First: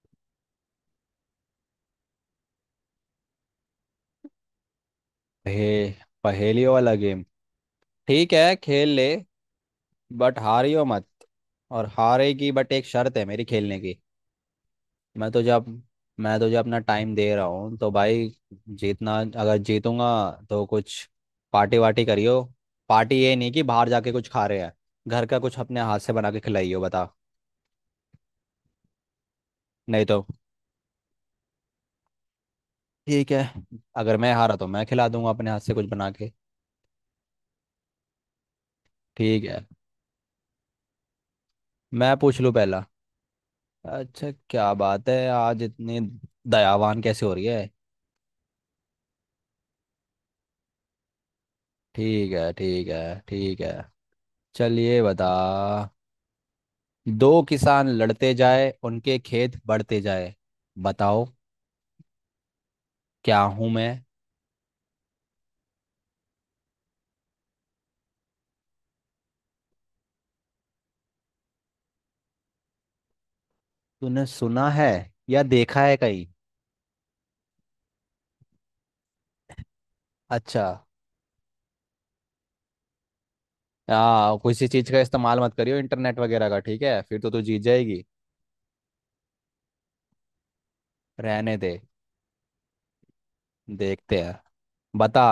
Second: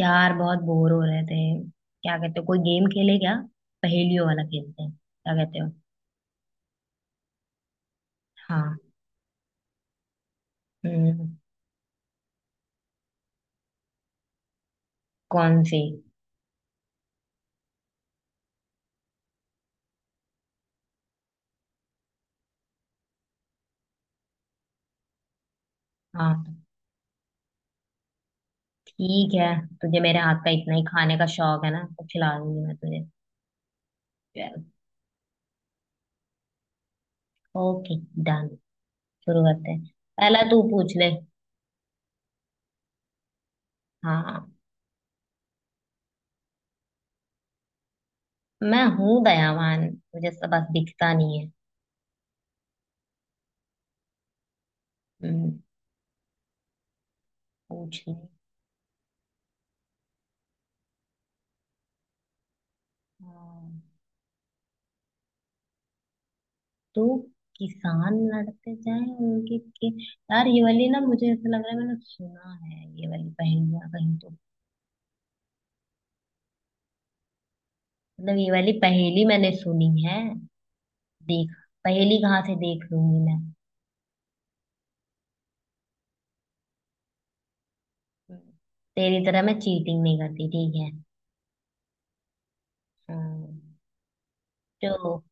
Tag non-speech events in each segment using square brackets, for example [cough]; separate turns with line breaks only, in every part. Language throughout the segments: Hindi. यार बहुत बोर हो रहे थे। क्या कहते हो, कोई गेम खेले क्या? पहेलियों वाला खेलते हैं, क्या कहते हो?
पहे, पहेलियों वाला गेम। ठीक है
हाँ।
खेल ले। बट हारियो मत।
हम्म।
और हारेगी बट एक शर्त है मेरी खेलने की। मैं तुझे
कौन
अब
सी?
मैं तुझे अपना टाइम दे रहा हूँ तो भाई। जीतना अगर जीतूंगा तो कुछ पार्टी वार्टी करियो। पार्टी ये नहीं कि बाहर जाके कुछ खा रहे हैं। घर का कुछ अपने हाथ से बना
हाँ
के
तो
खिलाइयो बता।
ठीक है। तुझे
नहीं
मेरे
तो
हाथ का इतना ही खाने का शौक है ना, तो खिला दूंगी मैं तुझे।
ठीक है। अगर मैं हारा
चल,
तो मैं खिला दूंगा अपने हाथ से कुछ बना के।
Okay, done. शुरू
ठीक है।
करते हैं। पहला तू पूछ ले।
मैं पूछ लूँ पहला। अच्छा
हाँ।
क्या बात है आज इतनी दयावान कैसे हो रही है।
मैं हूँ दयावान। मुझे सब बस दिखता नहीं है।
ठीक है ठीक है ठीक है। चलिए बता।
हम्म।
दो किसान
पूछ ले।
लड़ते जाए उनके खेत बढ़ते जाए। बताओ। क्या हूं
हाँ।
मैं।
तो किसान लड़ते जाएं उनके के यार, ये वाली ना, मुझे ऐसा लग रहा है मैंने सुना है ये वाली पहेलियां कहीं
तूने
तो।
सुना है या देखा है कहीं।
मतलब ये वाली पहेली मैंने सुनी है।
अच्छा।
देख, पहेली कहाँ से देख लूंगी मैं।
आ किसी चीज का इस्तेमाल मत करियो इंटरनेट वगैरह का। ठीक है फिर तो तू जीत जाएगी।
तेरी तरह मैं चीटिंग नहीं करती, ठीक है।
रहने दे।
हाँ।
देखते हैं।
तो
बता।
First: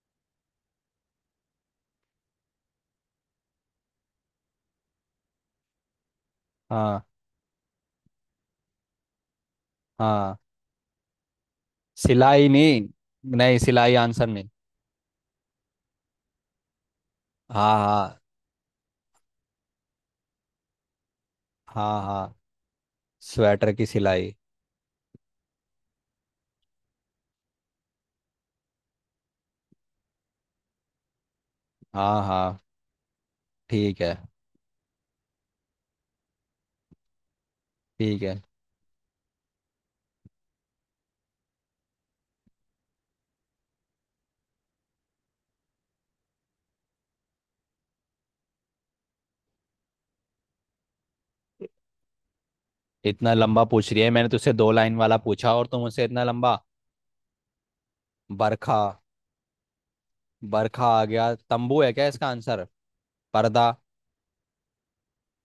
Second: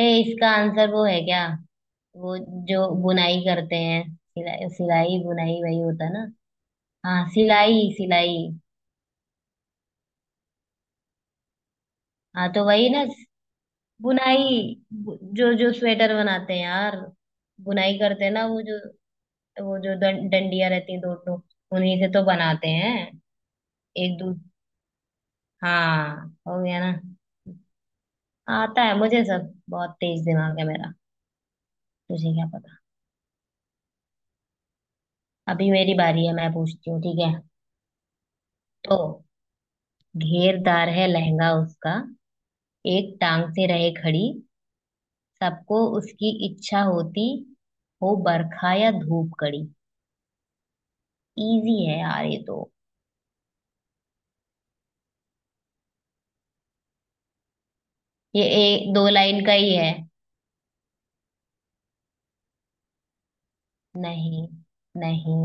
ए, इसका आंसर वो है क्या? वो जो बुनाई करते हैं। सिलाई सिलाई बुनाई वही होता है ना?
हाँ
हाँ, सिलाई सिलाई।
हाँ सिलाई
हाँ तो
नहीं।
वही ना।
नहीं सिलाई आंसर
बुनाई।
नहीं।
जो जो स्वेटर बनाते हैं यार,
हाँ
बुनाई
हाँ।
करते हैं ना वो जो, वो जो डंडियां रहती हैं दो दो, उन्हीं
हाँ
से तो
हाँ।
बनाते हैं।
स्वेटर की
एक दू
सिलाई।
हाँ, हो गया ना। आता है मुझे सब, बहुत तेज दिमाग है मेरा।
हाँ
तुझे क्या
हाँ।
पता।
ठीक है।
अभी मेरी बारी है, मैं पूछती हूँ, ठीक है।
ठीक है।
तो घेरदार है लहंगा उसका, एक टांग से रहे खड़ी, सबको उसकी इच्छा होती, हो बरखा या धूप कड़ी। इजी है यार ये तो।
इतना लंबा पूछ रही है मैंने तुझसे दो लाइन वाला पूछा और तुम मुझसे इतना लंबा।
ये
बरखा।
एक दो लाइन का ही है।
बरखा आ गया तंबू है क्या इसका आंसर। पर्दा।
नहीं, नहीं।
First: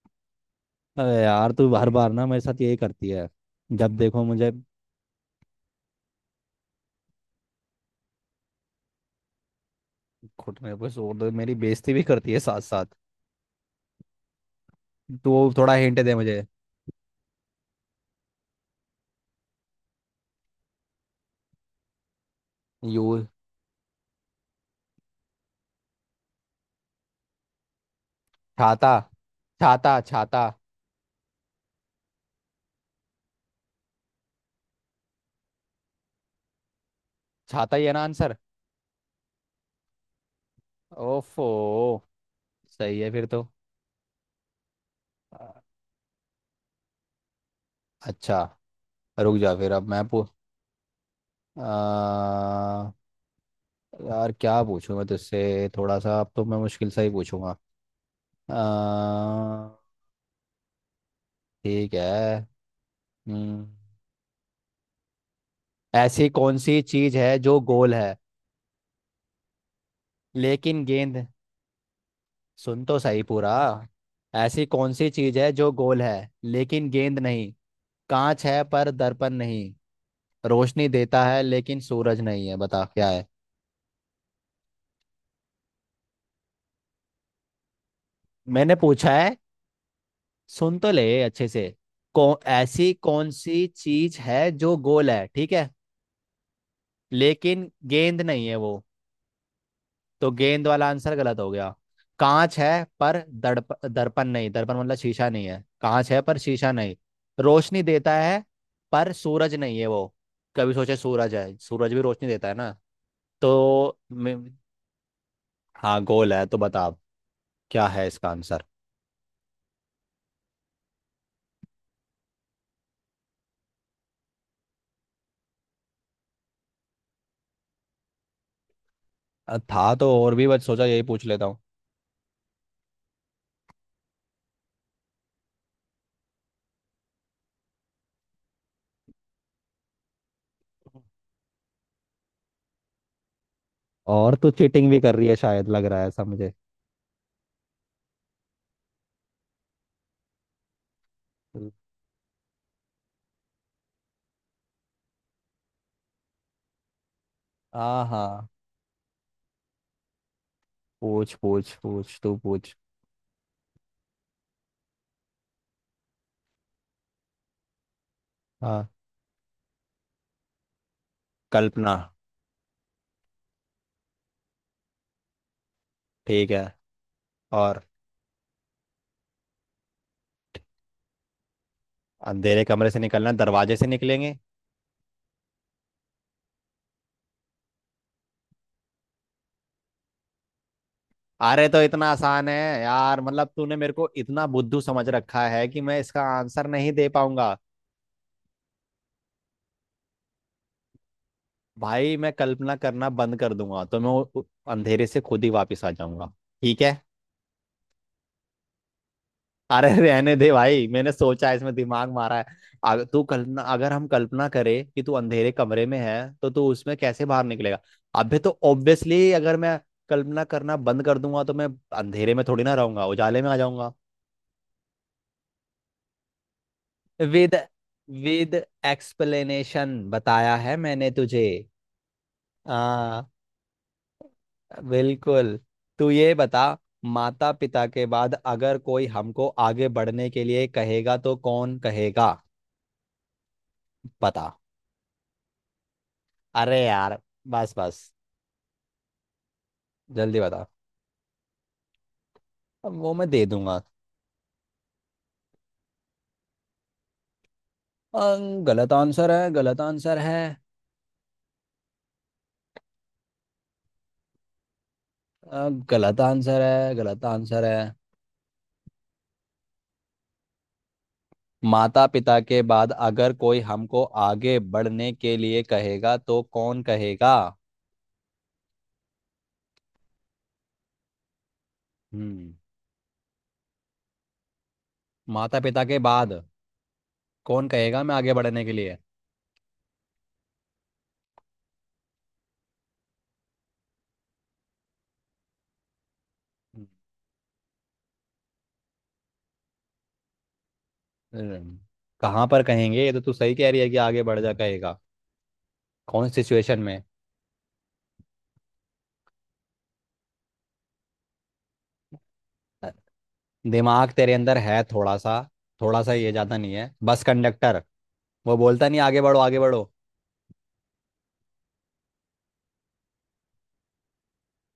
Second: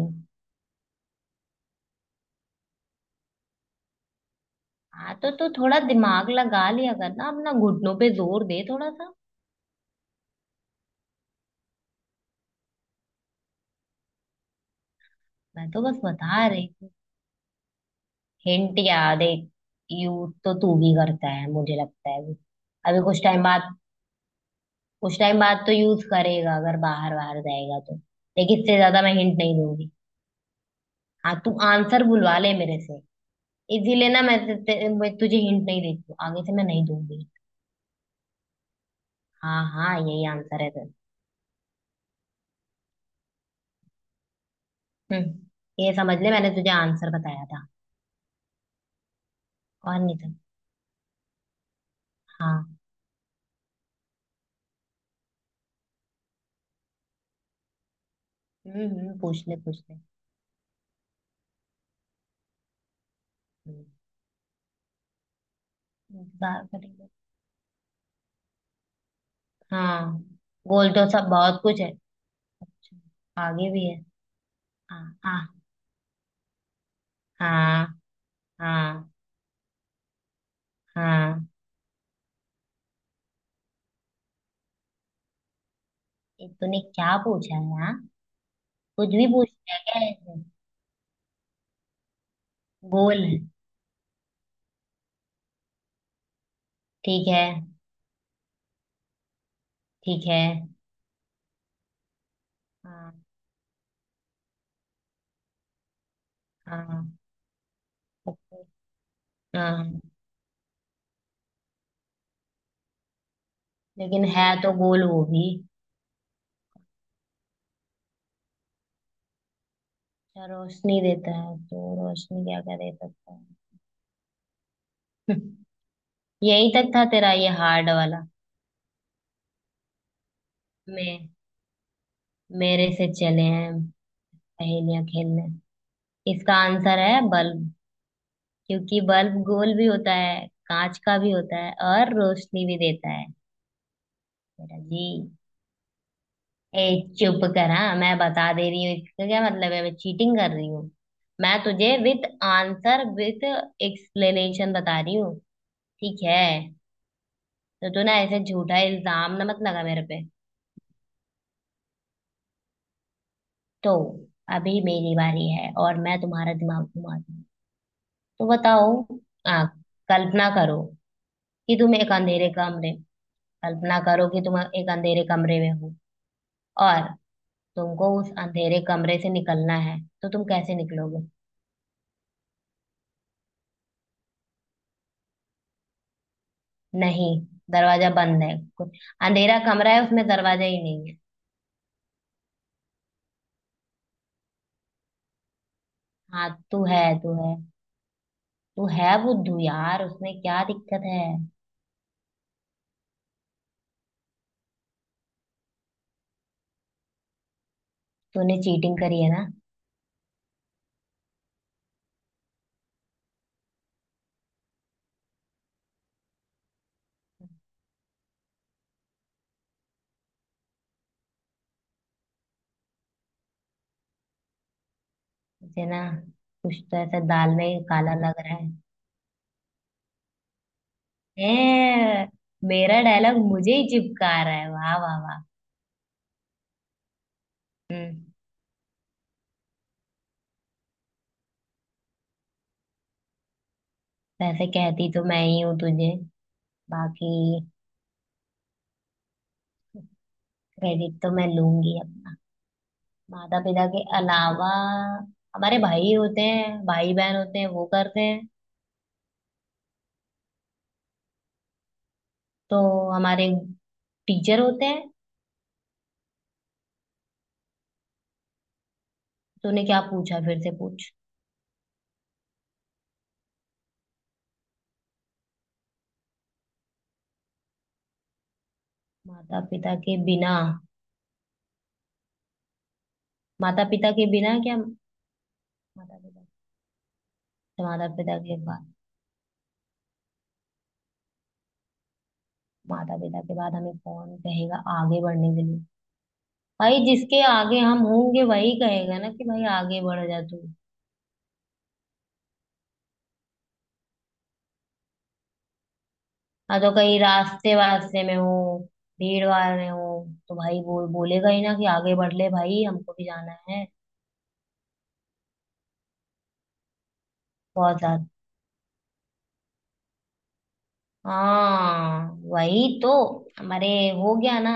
अरे यार तू हर बार ना मेरे साथ यही करती है। जब देखो मुझे।
हाँ तो तू थोड़ा दिमाग लगा लिया कर ना अपना, घुटनों पे जोर दे थोड़ा सा।
घुटने पे जोर दे मेरी बेइज्जती भी करती है साथ साथ। तो
मैं
थोड़ा
तो
हिंट
बस
दे मुझे।
बता रही हूँ। हिंट याद है। यूज तो तू भी करता है, मुझे लगता है अभी, अभी
यू
कुछ टाइम बाद, कुछ टाइम बाद तो यूज करेगा, अगर बाहर बाहर जाएगा तो। लेकिन इससे
छाता।
ज्यादा मैं हिंट नहीं दूंगी।
छाता छाता।
हाँ, तू आंसर बुलवा ले मेरे से। इसीलिए ना मैं तुझे हिंट नहीं देती हूँ, आगे से मैं नहीं दूंगी।
छाता ही है ना आंसर।
हाँ हाँ, यही आंसर है तेरा।
ओफो। सही है फिर तो।
हम्म।
अ-
ये समझ ले, मैंने तुझे आंसर बताया था।
अच्छा। रुक जा फिर अब
और
मैं
नहीं
पू
तो। हाँ।
आ, यार क्या पूछूं मैं तुझसे थोड़ा सा अब तो मैं मुश्किल सा ही पूछूंगा।
हम्म, पूछ ले पूछ
अ,
ले।
ठीक है। हम्म,
हम्म।
ऐसी कौन
इंतजार
सी
करेंगे।
चीज है जो गोल है
हाँ।
लेकिन
बोल तो
गेंद।
सब बहुत कुछ है।
सुन तो सही पूरा।
आगे भी है।
ऐसी कौन
हाँ
सी चीज है
हाँ।
जो गोल है लेकिन गेंद नहीं।
हाँ।
कांच है पर
हाँ।
दर्पण नहीं। रोशनी देता है
हाँ,
लेकिन सूरज नहीं है बता क्या है।
ये तूने क्या पूछा है? हाँ।
मैंने पूछा
कुछ भी
है।
पूछ लिया क्या ऐसे।
सुन तो ले अच्छे से। कौन ऐसी
बोल।
कौन सी चीज है जो गोल है ठीक है।
ठीक है।
लेकिन गेंद नहीं है वो।
ठीक
तो
है।
गेंद वाला आंसर गलत हो गया। कांच है
हाँ।
पर दड़प दर्पण नहीं। दर्पण मतलब शीशा नहीं है कांच है पर शीशा नहीं।
हाँ।
रोशनी देता है।
ओके।
पर सूरज नहीं है
हाँ।
वो। कभी सोचे सूरज है सूरज भी रोशनी देता है ना। तो
लेकिन
मे-
है तो गोल वो भी।
हाँ गोल है तो बता आप, क्या है इसका आंसर।
अच्छा, रोशनी देता है, तो रोशनी क्या क्या दे सकता है [laughs] यही तक था तेरा ये हार्ड वाला।
था तो और भी बस सोचा यही पूछ
मैं
लेता हूँ।
मेरे से चले हैं पहेलियां खेलने। इसका आंसर है बल्ब, क्योंकि बल्ब गोल भी होता है, कांच का भी होता है, और रोशनी भी देता है।
और तू
मेरा
चीटिंग भी
जी।
कर रही है शायद लग रहा है ऐसा मुझे।
ए, चुप करा, मैं बता दे रही हूँ इसका क्या मतलब है, मैं चीटिंग कर रही हूँ? मैं तुझे विथ आंसर विथ एक्सप्लेनेशन बता रही हूँ। ठीक है। तो तू
हाँ
ना ऐसे
हाँ।
झूठा इल्जाम ना मत लगा मेरे पे।
पूछ पूछ पूछ तू पूछ।
तो अभी मेरी बारी है, और मैं तुम्हारा दिमाग घुमा दूंगी। तो बताओ।
हाँ।
आ कल्पना करो कि
कल्पना।
तुम एक अंधेरे कमरे कल्पना करो कि तुम एक अंधेरे कमरे में हो।
ठीक है
और
और।
तुमको उस अंधेरे कमरे से निकलना है, तो तुम कैसे निकलोगे?
अंधेरे कमरे से निकलना दरवाजे से निकलेंगे।
नहीं, दरवाजा बंद है। को- अंधेरा कमरा है, उसमें दरवाजा ही नहीं है।
अरे तो इतना आसान है। यार मतलब तूने मेरे को इतना बुद्धू समझ रखा है कि मैं इसका
हाँ,
आंसर नहीं दे पाऊंगा।
तू है बुद्धू यार, उसमें क्या दिक्कत है।
भाई मैं कल्पना करना बंद कर दूंगा तो मैं अंधेरे से खुद ही वापस आ जाऊंगा। ठीक है।
तूने चीटिंग करी है ना।
अरे [laughs] रहने दे भाई मैंने सोचा है, इसमें दिमाग मारा है। अगर हम कल्पना करें कि तू अंधेरे कमरे में है तो तू उसमें कैसे बाहर निकलेगा। अबे तो ऑब्वियसली अगर मैं कल्पना करना बंद कर दूंगा तो मैं अंधेरे में थोड़ी ना रहूंगा उजाले में आ जाऊंगा।
मुझे ना, कुछ तो ऐसा
विद
दाल में काला लग
विद
रहा है।
एक्सप्लेनेशन बताया है मैंने तुझे।
ए, मेरा
हाँ।
डायलॉग मुझे ही चिपका रहा है, वाह वाह वाह।
बिल्कुल। तू ये बता। माता पिता के
हम्म।
बाद अगर कोई हमको आगे बढ़ने के लिए कहेगा तो कौन कहेगा। बता।
वैसे कहती तो मैं ही हूँ तुझे।
अरे यार।
बाकी।
बस बस जल्दी बता।
क्रेडिट तो मैं लूंगी अपना।
अब वो मैं दे
माता
दूंगा।
पिता के अलावा हमारे भाई होते हैं, भाई बहन होते हैं, वो
अ,
करते हैं।
गलत आंसर है गलत आंसर है।
तो हमारे टीचर होते हैं।
गलत आंसर है गलत आंसर है।
तूने क्या पूछा, फिर से पूछ।
माता पिता के बाद अगर कोई हमको आगे बढ़ने के लिए कहेगा तो कौन कहेगा।
माता पिता के बिना।
हम्म।
माता पिता के बिना क्या?
माता पिता के
माता
बाद
पिता।
कौन
तो
कहेगा
माता
मैं आगे
पिता के
बढ़ने के
बाद,
लिए।
माता पिता के बाद हमें कौन कहेगा आगे बढ़ने के लिए? भाई, जिसके आगे हम होंगे वही कहेगा ना कि भाई आगे बढ़ जा तू।
हम्म, कहाँ पर कहेंगे ये तो तू सही कह रही है कि आगे बढ़ जा कहेगा। कौन सिचुएशन
हाँ तो
में।
कहीं रास्ते वास्ते में हो, भीड़ भाड़ में हो, तो भाई बोल बोलेगा ही ना कि आगे बढ़ ले भाई, हमको भी जाना है।
दिमाग तेरे अंदर है थोड़ा सा ये ज्यादा नहीं है बस कंडक्टर।
बहुत ज्यादा।
वो बोलता नहीं आगे बढ़ो आगे बढ़ो।
हाँ वही तो। हमारे। हो गया ना।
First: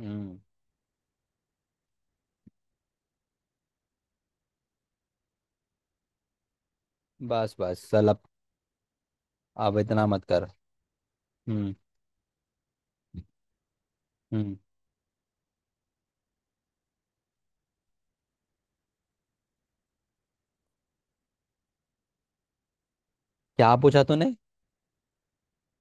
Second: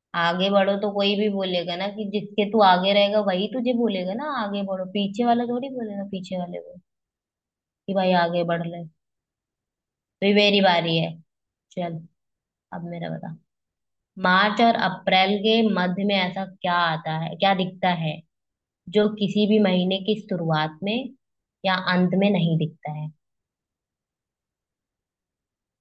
हम्म।
आगे बढ़ो तो कोई भी बोलेगा ना, कि जिसके तू आगे रहेगा वही तुझे बोलेगा ना आगे बढ़ो, पीछे वाला थोड़ी बोलेगा पीछे वाले को
बस बस
कि
चल
भाई
अब।
आगे बढ़ ले।
अब इतना मत
तो ये
कर।
मेरी बारी है।
हम्म
चल। अब मेरा बता।
हम्म।
मार्च और अप्रैल के मध्य में ऐसा क्या आता है, क्या दिखता है जो किसी भी महीने की शुरुआत में या अंत में नहीं दिखता है?
क्या पूछा तूने।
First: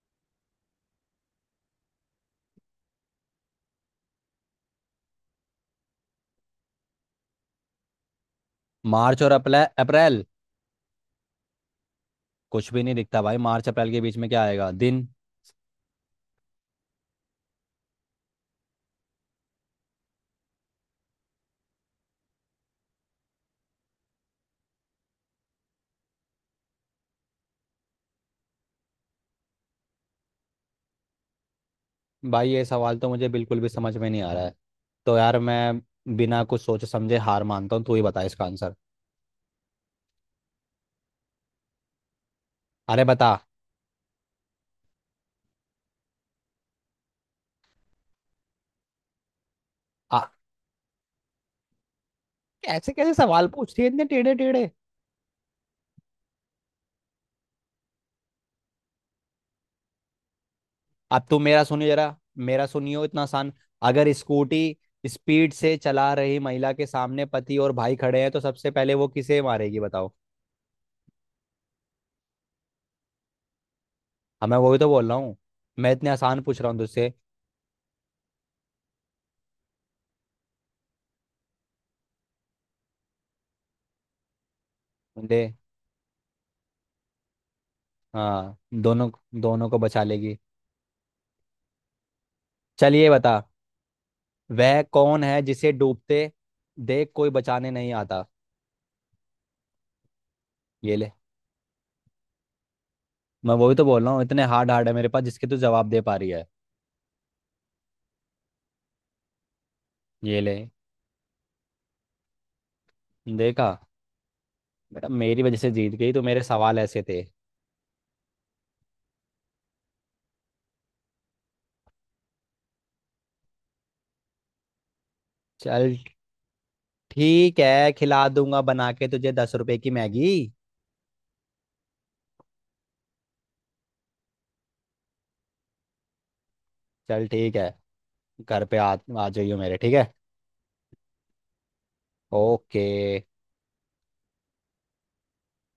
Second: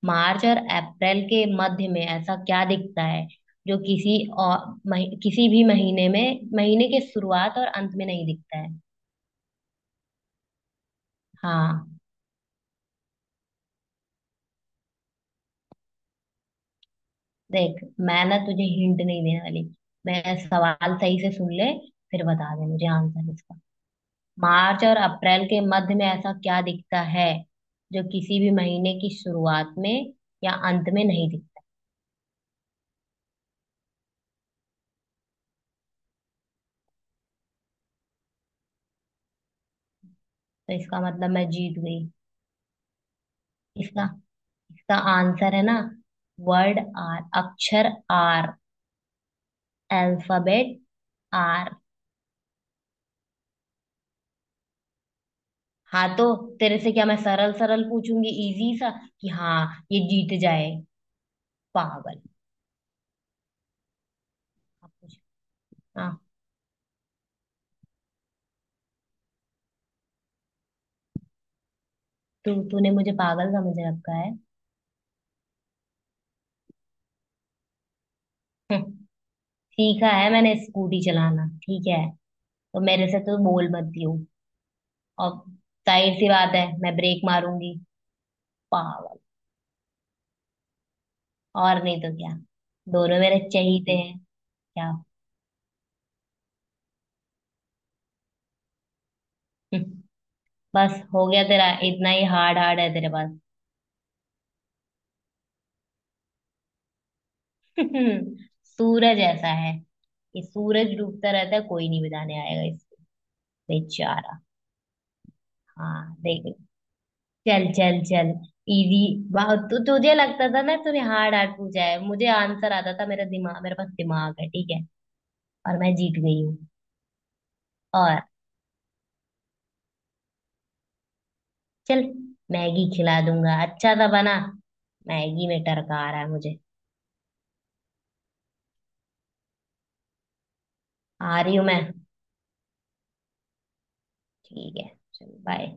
मार्च और अप्रैल के मध्य में ऐसा क्या दिखता है जो किसी और किसी भी महीने में महीने के शुरुआत और अंत में नहीं दिखता है?
मार्च और अप्रैल अप्रैल।
हाँ
कुछ भी नहीं दिखता भाई मार्च अप्रैल के बीच में क्या आएगा दिन।
देख, मैं ना तुझे हिंट नहीं देने वाली, मैं सवाल सही से सुन ले, फिर बता दे मुझे आंसर इसका। मार्च और अप्रैल के मध्य में ऐसा क्या दिखता है जो किसी भी महीने की शुरुआत में या अंत में नहीं दिखता?
भाई ये सवाल तो मुझे बिल्कुल भी समझ में नहीं आ रहा है। तो यार मैं बिना कुछ सोचे समझे हार मानता हूँ तू ही बता इसका आंसर।
तो इसका मतलब मैं जीत गई।
अरे बता।
इसका, इसका आंसर है ना, वर्ड आर, अक्षर आर,
आ,
अल्फाबेट आर।
कैसे कैसे सवाल पूछती है इतने टेढ़े टेढ़े।
हाँ तो तेरे से क्या मैं सरल सरल पूछूंगी, इजी सा, कि हाँ, ये जीत जाए।
अब तू मेरा सुनियो जरा।
पागल।
मेरा सुनियो इतना आसान। अगर स्कूटी
अब पूछ-
स्पीड से
हाँ,
चला रही महिला के सामने पति और भाई खड़े हैं तो सबसे पहले वो किसे मारेगी बताओ।
तू तूने मुझे पागल समझ रखा है।
हाँ मैं वही तो बोल रहा हूँ। मैं इतने आसान पूछ रहा हूँ तुझसे।
हम्म, सीखा है मैंने स्कूटी चलाना, ठीक है, तो मेरे से तो बोल मत दियो। और
दे।
जाहिर सी बात है, मैं ब्रेक मारूंगी।
हाँ। दोनों
पागल।
दोनों को बचा लेगी।
और नहीं तो क्या।
चलिए
दोनों मेरे
बता।
चहीते हैं।
वह
क्या।
कौन है जिसे डूबते देख कोई बचाने नहीं आता।
[laughs]
ये
बस
ले।
हो गया तेरा, इतना ही हार्ड हार्ड है तेरे पास।
मैं वही तो बोल रहा हूँ इतने हार्ड हार्ड है मेरे पास जिसके तू जवाब दे पा रही है।
[laughs] सूरज ऐसा है
ये
कि
ले।
सूरज डूबता रहता है, कोई नहीं बचाने आएगा इसको
देखा।
बेचारा।
बेटा मेरी वजह से जीत गई
हाँ
तो मेरे
देख,
सवाल ऐसे थे।
चल चल चल, इजी, बहुत तुझे लगता था ना तूने हार्ड हार्ड पूछा है, मुझे आंसर आता था, मेरा दिमाग, मेरे पास दिमाग है, ठीक है। और मैं
चल
जीत गई हूँ।
ठीक है
और
खिला दूंगा बना के तुझे 10 रुपए की मैगी।
चल, मैगी खिला दूंगा अच्छा था, बना। मैगी में टरका आ रहा है मुझे।
चल ठीक है। घर पे आ। आ जाइयो मेरे ठीक है।
आ रही हूँ मैं।
ओके।
ठीक है, चल, बाय।